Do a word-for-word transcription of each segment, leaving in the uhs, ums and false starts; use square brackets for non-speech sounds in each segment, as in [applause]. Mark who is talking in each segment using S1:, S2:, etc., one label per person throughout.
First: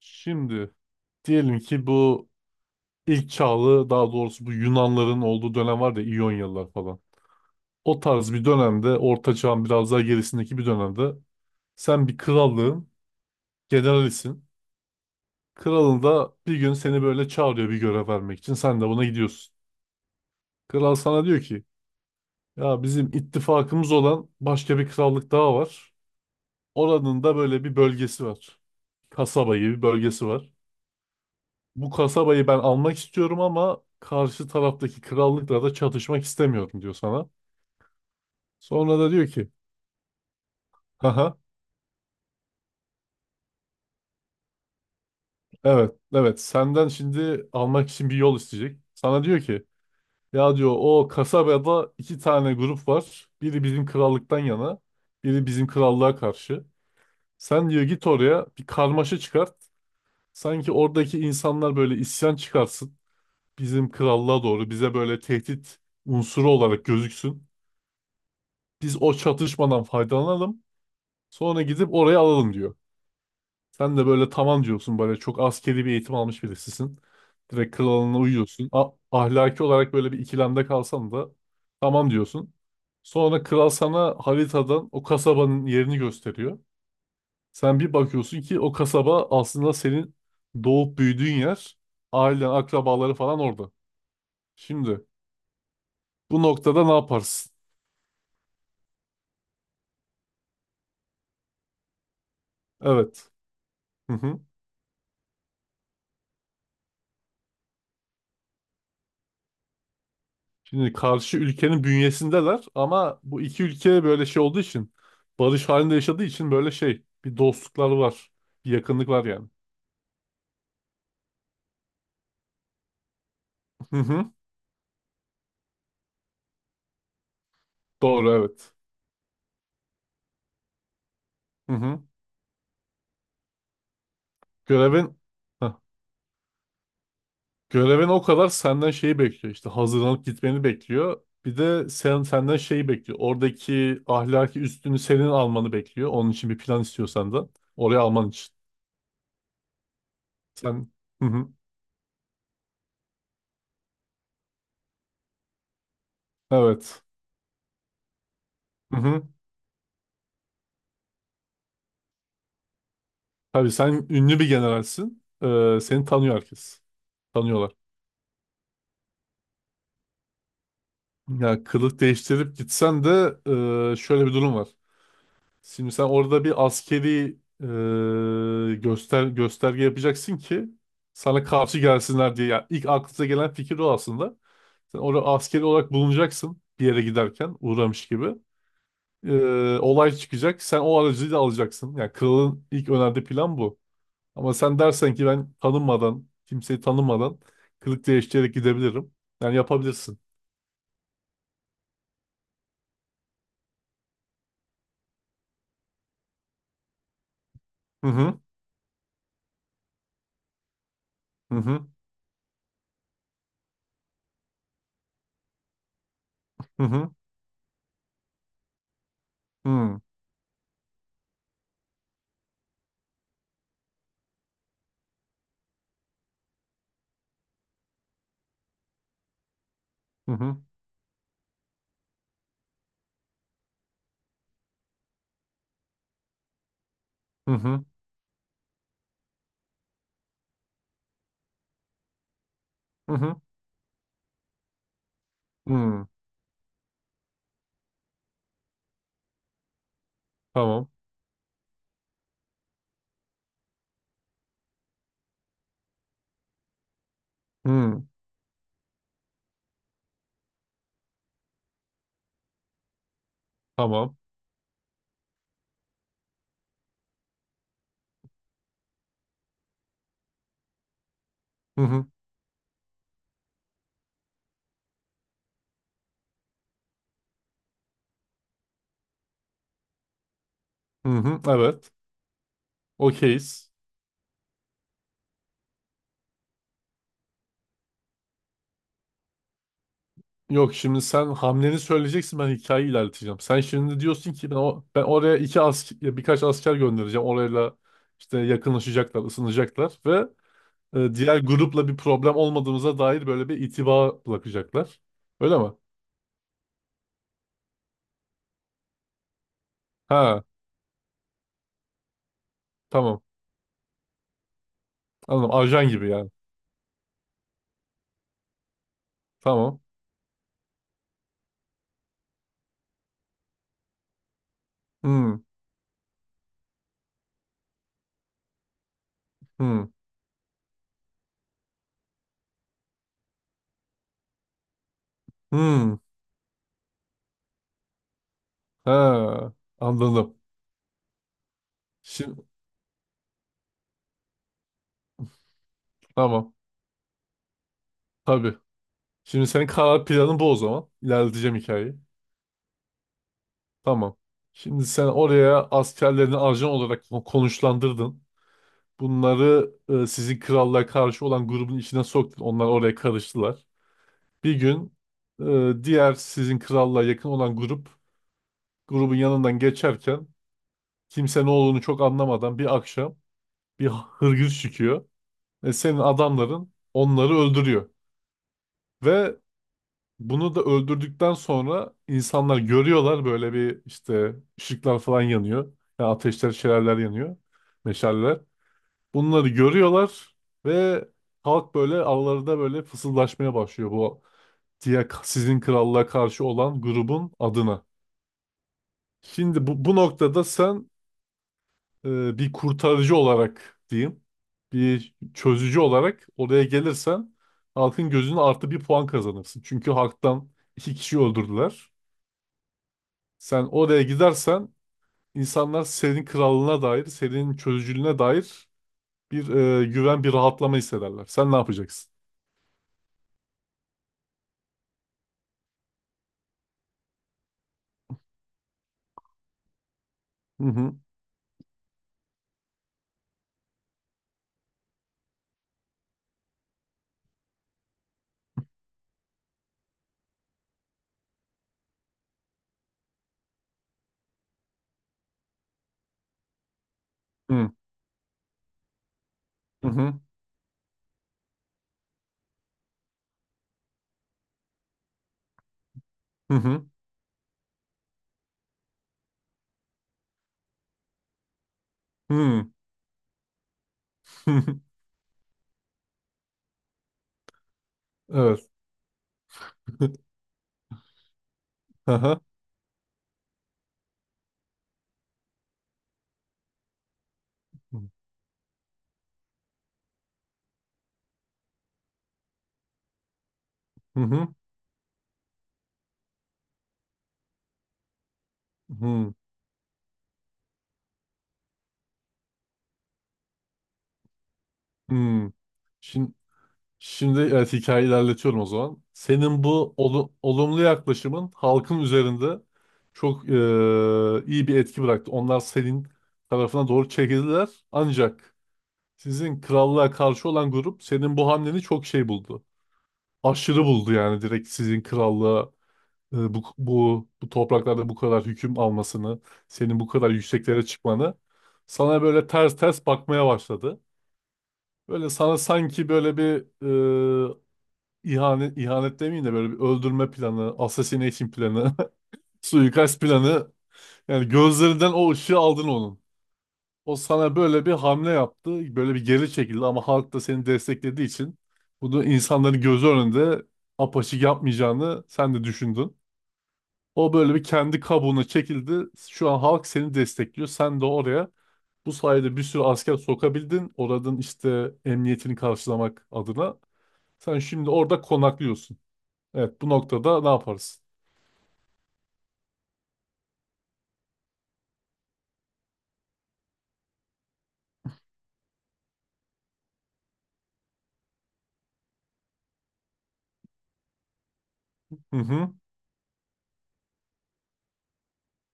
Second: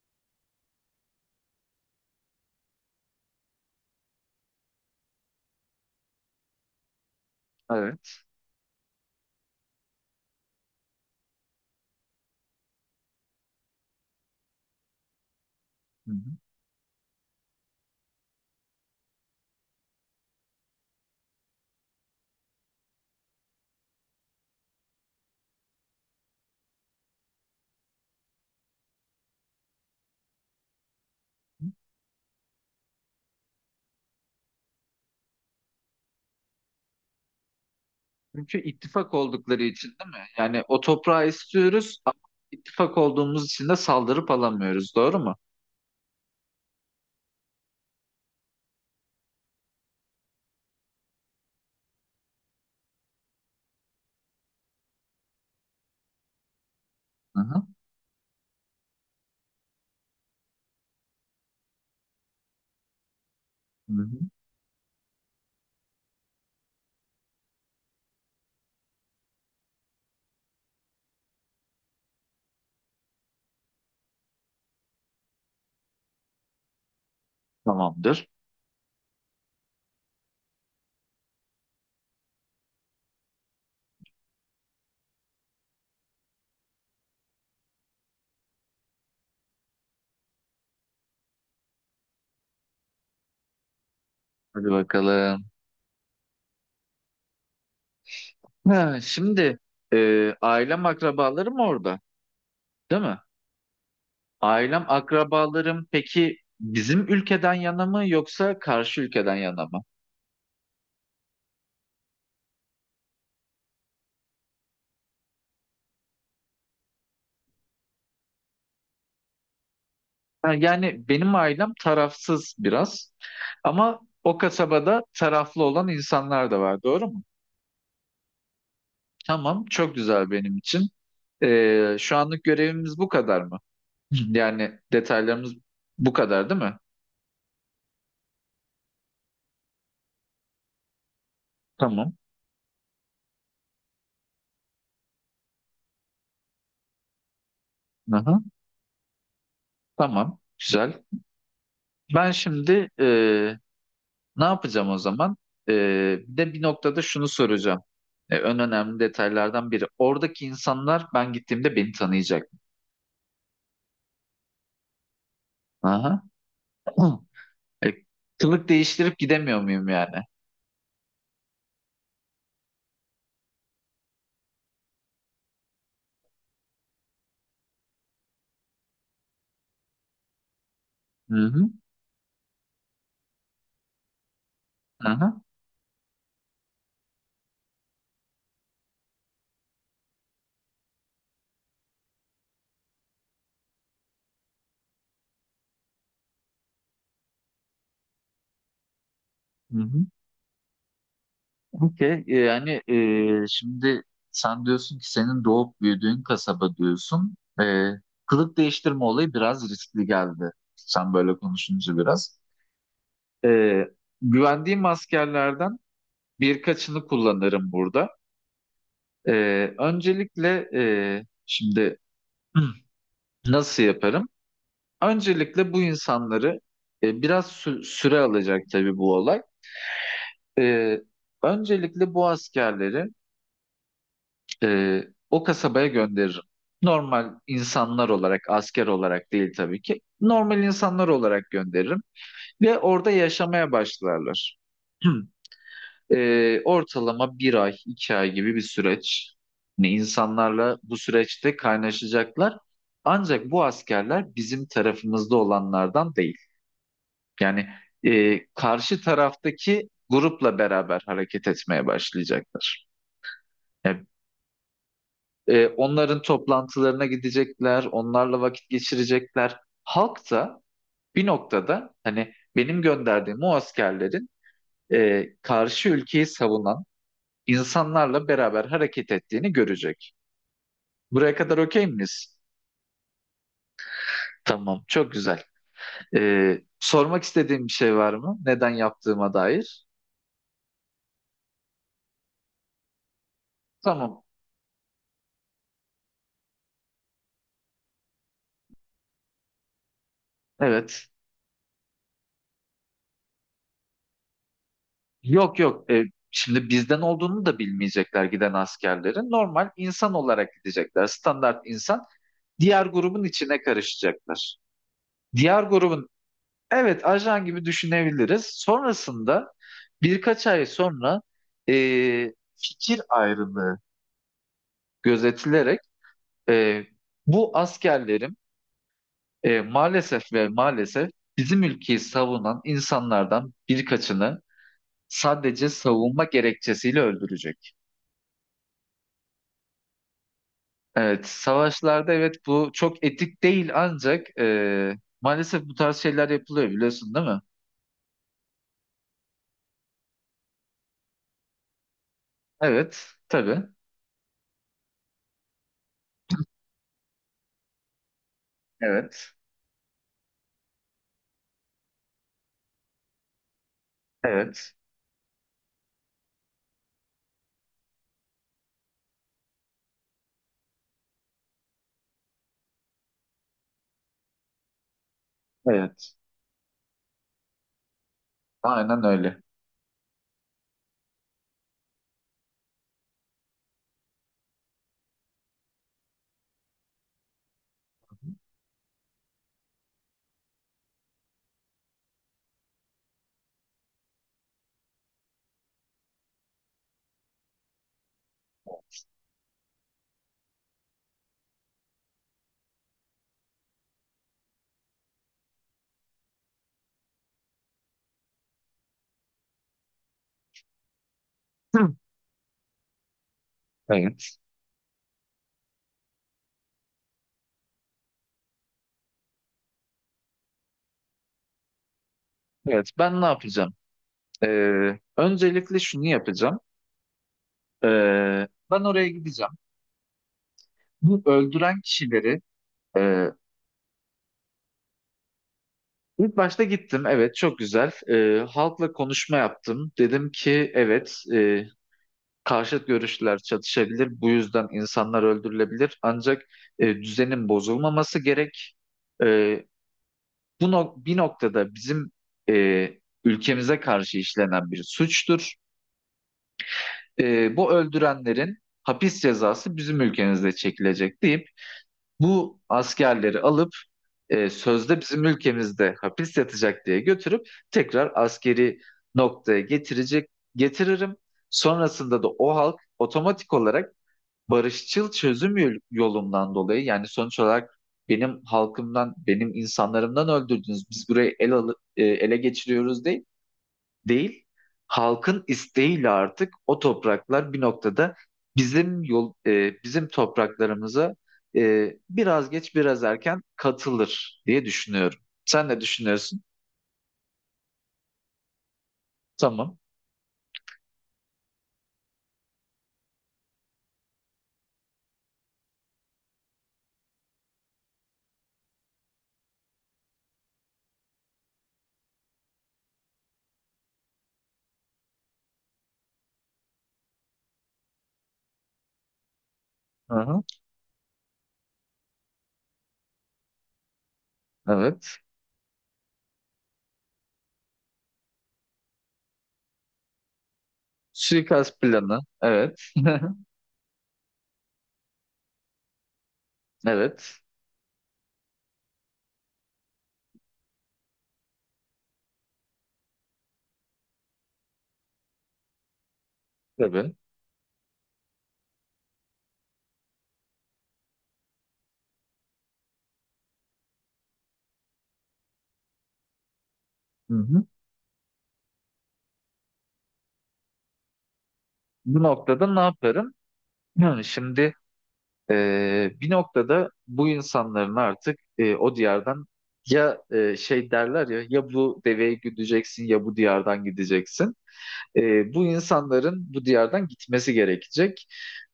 S1: Şimdi diyelim ki bu ilk çağlı daha doğrusu bu Yunanların olduğu dönem var ya İyonyalılar falan. O
S2: Evet.
S1: tarz bir dönemde Orta Çağ'ın biraz daha gerisindeki bir dönemde sen bir krallığın generalisin. Kralın
S2: Hı hı.
S1: da bir gün seni böyle çağırıyor bir görev vermek için. Sen de buna gidiyorsun. Kral sana diyor ki ya bizim ittifakımız olan başka bir krallık daha var. Oranın da böyle bir bölgesi var. Kasaba gibi bir bölgesi var. Bu kasabayı ben almak istiyorum ama karşı taraftaki krallıkla da çatışmak istemiyorum diyor sana.
S2: Çünkü
S1: Sonra da
S2: ittifak
S1: diyor ki,
S2: oldukları için değil mi? Yani o toprağı
S1: haha
S2: istiyoruz ama ittifak olduğumuz için de saldırıp alamıyoruz. Doğru mu?
S1: evet evet senden şimdi almak için bir yol isteyecek. Sana diyor ki ya diyor o kasabada iki tane grup var. Biri bizim krallıktan yana, biri bizim krallığa karşı.
S2: Hı hı.
S1: Sen diyor git oraya bir karmaşa çıkart. Sanki oradaki insanlar böyle isyan çıkarsın. Bizim
S2: Hı hı.
S1: krallığa doğru bize böyle tehdit unsuru olarak gözüksün. Biz o çatışmadan faydalanalım. Sonra gidip oraya alalım diyor. Sen de böyle tamam diyorsun böyle çok askeri bir eğitim almış birisisin. Direkt kralına
S2: Tamamdır.
S1: uyuyorsun. A- ahlaki olarak böyle bir ikilemde kalsan da tamam diyorsun. Sonra kral sana haritadan o kasabanın yerini gösteriyor. Sen bir bakıyorsun ki o kasaba aslında senin doğup büyüdüğün yer. Ailen, akrabaları falan orada.
S2: Hadi
S1: Şimdi
S2: bakalım.
S1: bu noktada ne yaparsın?
S2: Ha, şimdi e, ailem akrabalarım orada, değil mi?
S1: Evet. Hı hı.
S2: Ailem akrabalarım peki bizim ülkeden yana mı yoksa karşı ülkeden yana mı?
S1: Şimdi karşı ülkenin bünyesindeler ama bu iki ülke böyle şey olduğu için barış halinde yaşadığı için böyle şey bir dostlukları var. Bir yakınlık var yani.
S2: Ha, yani benim ailem tarafsız biraz
S1: Hı
S2: ama
S1: hı.
S2: o kasabada taraflı olan insanlar da var. Doğru mu?
S1: Doğru evet.
S2: Tamam, çok güzel benim için.
S1: Hı
S2: Ee,
S1: hı.
S2: şu anlık görevimiz bu kadar mı? [clears throat] Yani
S1: Görevin
S2: detaylarımız
S1: Heh.
S2: bu kadar değil mi?
S1: Görevin o kadar senden şeyi bekliyor işte hazırlanıp gitmeni bekliyor. Bir de
S2: Tamam.
S1: sen senden şeyi bekliyor. Oradaki ahlaki üstünü senin almanı bekliyor. Onun için bir plan istiyor senden. Oraya alman
S2: Aha,
S1: için.
S2: tamam,
S1: Sen
S2: güzel.
S1: hı hı.
S2: Ben şimdi e, ne yapacağım o zaman? E, Bir de bir noktada
S1: Evet.
S2: şunu soracağım. E, en
S1: Hı
S2: önemli
S1: hı.
S2: detaylardan biri. Oradaki insanlar ben gittiğimde beni tanıyacak.
S1: Tabii sen ünlü bir generalsin. Ee, seni
S2: Aha.
S1: tanıyor herkes.
S2: [clears throat]
S1: Tanıyorlar.
S2: E, Kılık değiştirip gidemiyor muyum yani?
S1: Ya kılık değiştirip gitsen de e, şöyle bir durum var. Şimdi sen orada bir askeri e, göster gösterge yapacaksın ki
S2: Hı
S1: sana
S2: hı.
S1: karşı gelsinler diye. Yani ilk aklınıza gelen fikir o aslında. Sen orada
S2: Aha.
S1: askeri olarak bulunacaksın bir yere giderken uğramış gibi. E, olay çıkacak. Sen o aracıyla alacaksın. Yani kralın ilk önerdiği plan bu. Ama sen dersen ki ben tanınmadan, kimseyi tanımadan kılık değiştirerek gidebilirim. Yani
S2: Hı hı.
S1: yapabilirsin.
S2: Okey, e, yani e, şimdi sen diyorsun ki senin doğup büyüdüğün kasaba diyorsun. E,
S1: Hı hı.
S2: kılık değiştirme olayı biraz riskli geldi. Sen böyle
S1: Hı hı.
S2: konuşunca biraz. E, Güvendiğim askerlerden
S1: Hı
S2: birkaçını
S1: hı.
S2: kullanırım burada. E,
S1: Hmm.
S2: Öncelikle e, şimdi [clears throat] nasıl yaparım? Öncelikle bu insanları e, biraz sü- süre alacak tabii bu olay.
S1: Hı hı.
S2: E, Öncelikle bu askerleri Ee, o kasabaya gönderirim. Normal
S1: Hı hı.
S2: insanlar olarak, asker olarak değil tabii ki. Normal insanlar olarak gönderirim ve orada
S1: Hı hı.
S2: yaşamaya başlarlar. [clears throat]
S1: Hmm.
S2: Ee, ortalama bir ay, iki ay gibi bir süreç. Yani insanlarla
S1: Tamam.
S2: bu süreçte kaynaşacaklar. Ancak bu askerler bizim tarafımızda olanlardan değil. Yani
S1: Hmm.
S2: e, karşı taraftaki grupla beraber hareket etmeye başlayacaklar. Ya
S1: Tamam.
S2: E, onların toplantılarına gidecekler, onlarla vakit geçirecekler. Halk da bir
S1: Hı
S2: noktada
S1: hı.
S2: hani benim gönderdiğim o askerlerin e, karşı ülkeyi savunan insanlarla beraber hareket ettiğini görecek.
S1: Hı
S2: Buraya
S1: hı.
S2: kadar okey
S1: Evet.
S2: miyiz?
S1: Okeyiz.
S2: Tamam, çok güzel. E, sormak istediğim bir şey var mı? Neden yaptığıma dair?
S1: Yok şimdi sen hamleni söyleyeceksin ben hikayeyi ilerleteceğim. Sen şimdi
S2: Tamam,
S1: diyorsun ki ben, o, ben oraya iki asker, birkaç asker göndereceğim. Orayla işte yakınlaşacaklar, ısınacaklar ve
S2: evet.
S1: e, diğer grupla bir problem olmadığımıza dair böyle bir itiba bırakacaklar.
S2: Yok
S1: Öyle mi?
S2: yok. E, Şimdi bizden olduğunu da bilmeyecekler giden askerlerin. Normal insan
S1: Ha,
S2: olarak gidecekler. Standart insan diğer
S1: tamam.
S2: grubun içine karışacaklar.
S1: Anladım.
S2: Diğer
S1: Ajan
S2: grubun
S1: gibi yani.
S2: evet ajan gibi düşünebiliriz. Sonrasında
S1: Tamam.
S2: birkaç ay sonra e, fikir ayrılığı
S1: Hmm.
S2: gözetilerek e, bu askerlerim e,
S1: Hmm.
S2: maalesef ve maalesef bizim ülkeyi savunan insanlardan birkaçını sadece
S1: Hmm.
S2: savunma gerekçesiyle öldürecek.
S1: Ha, anladım.
S2: Evet, savaşlarda evet
S1: Şimdi
S2: bu çok etik değil ancak e, maalesef bu tarz şeyler
S1: Tamam.
S2: yapılıyor biliyorsun değil mi?
S1: Tabii. Şimdi senin karar planın bu o zaman. İlerleteceğim hikayeyi.
S2: Evet, tabii.
S1: Tamam. Şimdi sen oraya askerlerini ajan olarak ko- konuşlandırdın.
S2: Evet.
S1: Bunları e, sizin krallığa karşı olan grubun içine soktun. Onlar oraya karıştılar. Bir
S2: Evet.
S1: gün e, diğer sizin krallığa yakın olan grup grubun yanından geçerken kimse ne olduğunu çok anlamadan bir akşam bir hırgür çıkıyor ve senin
S2: Evet.
S1: adamların onları öldürüyor.
S2: Aynen
S1: Ve
S2: öyle.
S1: bunu da öldürdükten sonra insanlar görüyorlar böyle bir işte ışıklar falan yanıyor. Yani ateşler, şelaleler yanıyor. Meşaleler. Bunları görüyorlar ve halk böyle aralarında böyle fısıldaşmaya başlıyor bu diye sizin krallığa karşı olan grubun adına. Şimdi bu, bu noktada sen e, bir kurtarıcı olarak diyeyim, bir çözücü olarak oraya gelirsen halkın gözüne artı bir puan kazanırsın. Çünkü halktan iki kişi
S2: [clears throat]
S1: öldürdüler.
S2: Hı.
S1: Sen oraya
S2: Evet.
S1: gidersen insanlar senin krallığına dair, senin çözücülüğüne dair bir e, güven, bir rahatlama hissederler. Sen ne yapacaksın?
S2: Evet. Ben ne yapacağım? Ee, öncelikle şunu yapacağım. Ee, ben oraya gideceğim.
S1: Hı hı.
S2: Bu öldüren kişileri e, ilk başta gittim. Evet, çok güzel. Ee, halkla konuşma yaptım. Dedim ki evet, e, karşıt görüşler çatışabilir. Bu yüzden insanlar öldürülebilir. Ancak e, düzenin
S1: Hı
S2: bozulmaması gerek. E,
S1: hı.
S2: Bu nok- bir noktada bizim e, ülkemize karşı işlenen bir suçtur.
S1: Hı hı.
S2: E, bu öldürenlerin hapis cezası bizim ülkemizde çekilecek deyip bu
S1: Hı,
S2: askerleri alıp e,
S1: hı.
S2: sözde bizim ülkemizde hapis yatacak diye götürüp tekrar
S1: [laughs] Evet.
S2: askeri noktaya getirecek
S1: [laughs]
S2: getiririm.
S1: Hı
S2: Sonrasında da
S1: hı.
S2: o halk otomatik olarak barışçıl çözüm yol- yolundan dolayı yani sonuç olarak benim halkımdan, benim insanlarımdan öldürdünüz. Biz burayı el alı- e, ele geçiriyoruz değil.
S1: Hı
S2: Değil.
S1: hı.
S2: Halkın isteğiyle artık o topraklar bir noktada bizim yol
S1: Hı
S2: e, bizim topraklarımıza e, biraz geç biraz erken katılır diye düşünüyorum.
S1: hı.
S2: Sen ne
S1: Şimdi,
S2: düşünüyorsun?
S1: şimdi evet hikayeyi ilerletiyorum o zaman. Senin
S2: Tamam.
S1: bu olu- olumlu yaklaşımın halkın üzerinde çok e, iyi bir etki bıraktı. Onlar senin tarafına doğru çekildiler. Ancak sizin krallığa karşı olan grup senin bu hamleni çok şey buldu. Aşırı buldu yani direkt sizin krallığa e, bu, bu, bu topraklarda bu kadar hüküm almasını, senin bu
S2: Hı
S1: kadar
S2: hı.
S1: yükseklere çıkmanı sana böyle ters ters bakmaya başladı.
S2: Evet.
S1: Böyle sana sanki böyle bir e, ihanet, ihanet demeyeyim de böyle bir öldürme planı, assassination
S2: Suikast
S1: planı,
S2: planı.
S1: [laughs]
S2: Evet. [laughs]
S1: suikast planı yani gözlerinden o ışığı aldın onun. O
S2: Evet.
S1: sana böyle bir hamle yaptı. Böyle bir geri çekildi ama halk da seni desteklediği için bunu insanların gözü önünde apaçık yapmayacağını sen de düşündün.
S2: Tabii.
S1: O böyle bir kendi kabuğuna çekildi. Şu an halk seni destekliyor. Sen de oraya bu sayede bir sürü asker sokabildin. Oradan işte emniyetini karşılamak adına.
S2: Hı
S1: Sen
S2: hı.
S1: şimdi orada konaklıyorsun. Evet bu noktada ne yaparız?
S2: Bu noktada ne yaparım? Yani şimdi e, bir noktada bu insanların artık e, o diyardan ya e, şey derler ya ya bu deveyi gideceksin ya bu diyardan gideceksin. E,
S1: Hı
S2: bu
S1: hı.
S2: insanların bu diyardan gitmesi gerekecek.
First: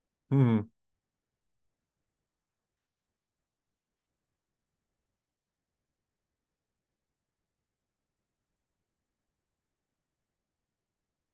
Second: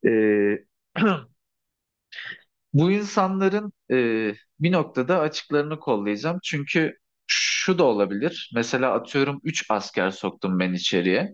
S2: E,
S1: Hı hı.
S2: [clears throat] Bu insanların e, bir noktada açıklarını kollayacağım. Çünkü şu da olabilir. Mesela atıyorum üç asker soktum ben içeriye.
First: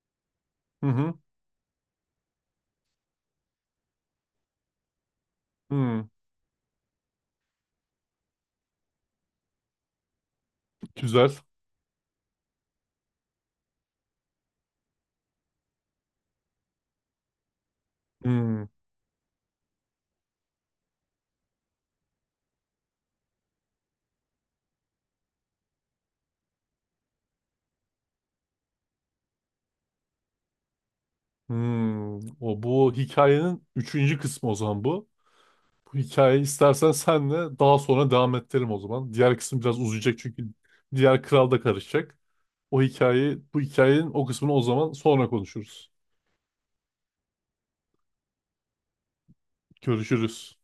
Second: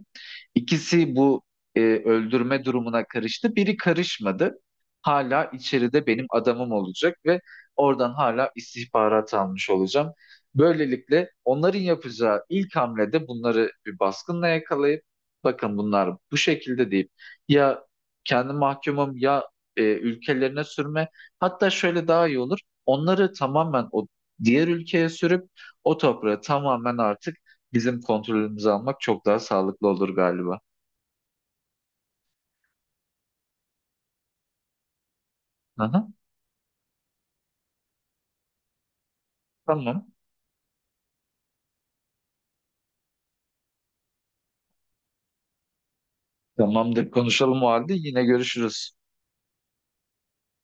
S1: Hı hı.
S2: İkisi bu e, öldürme durumuna karıştı. Biri karışmadı. Hala içeride
S1: Hı.
S2: benim adamım olacak ve oradan hala istihbarat almış olacağım. Böylelikle
S1: Güzel.
S2: onların yapacağı ilk hamlede bunları bir baskınla yakalayıp bakın bunlar bu şekilde deyip ya kendi
S1: Hı.
S2: mahkumum ya e, ülkelerine sürme. Hatta şöyle daha iyi olur. Onları tamamen o diğer ülkeye sürüp o toprağı tamamen artık bizim kontrolümüze almak çok daha sağlıklı olur galiba.
S1: Hmm, o bu hikayenin üçüncü kısmı o zaman bu. Bu
S2: Aha,
S1: hikayeyi istersen senle daha sonra devam ettirelim o zaman. Diğer kısım biraz
S2: tamam.
S1: uzayacak çünkü diğer kral da karışacak. O hikayeyi, bu hikayenin o kısmını o zaman sonra konuşuruz.
S2: Tamamdır. Konuşalım o halde. Yine görüşürüz.
S1: Görüşürüz.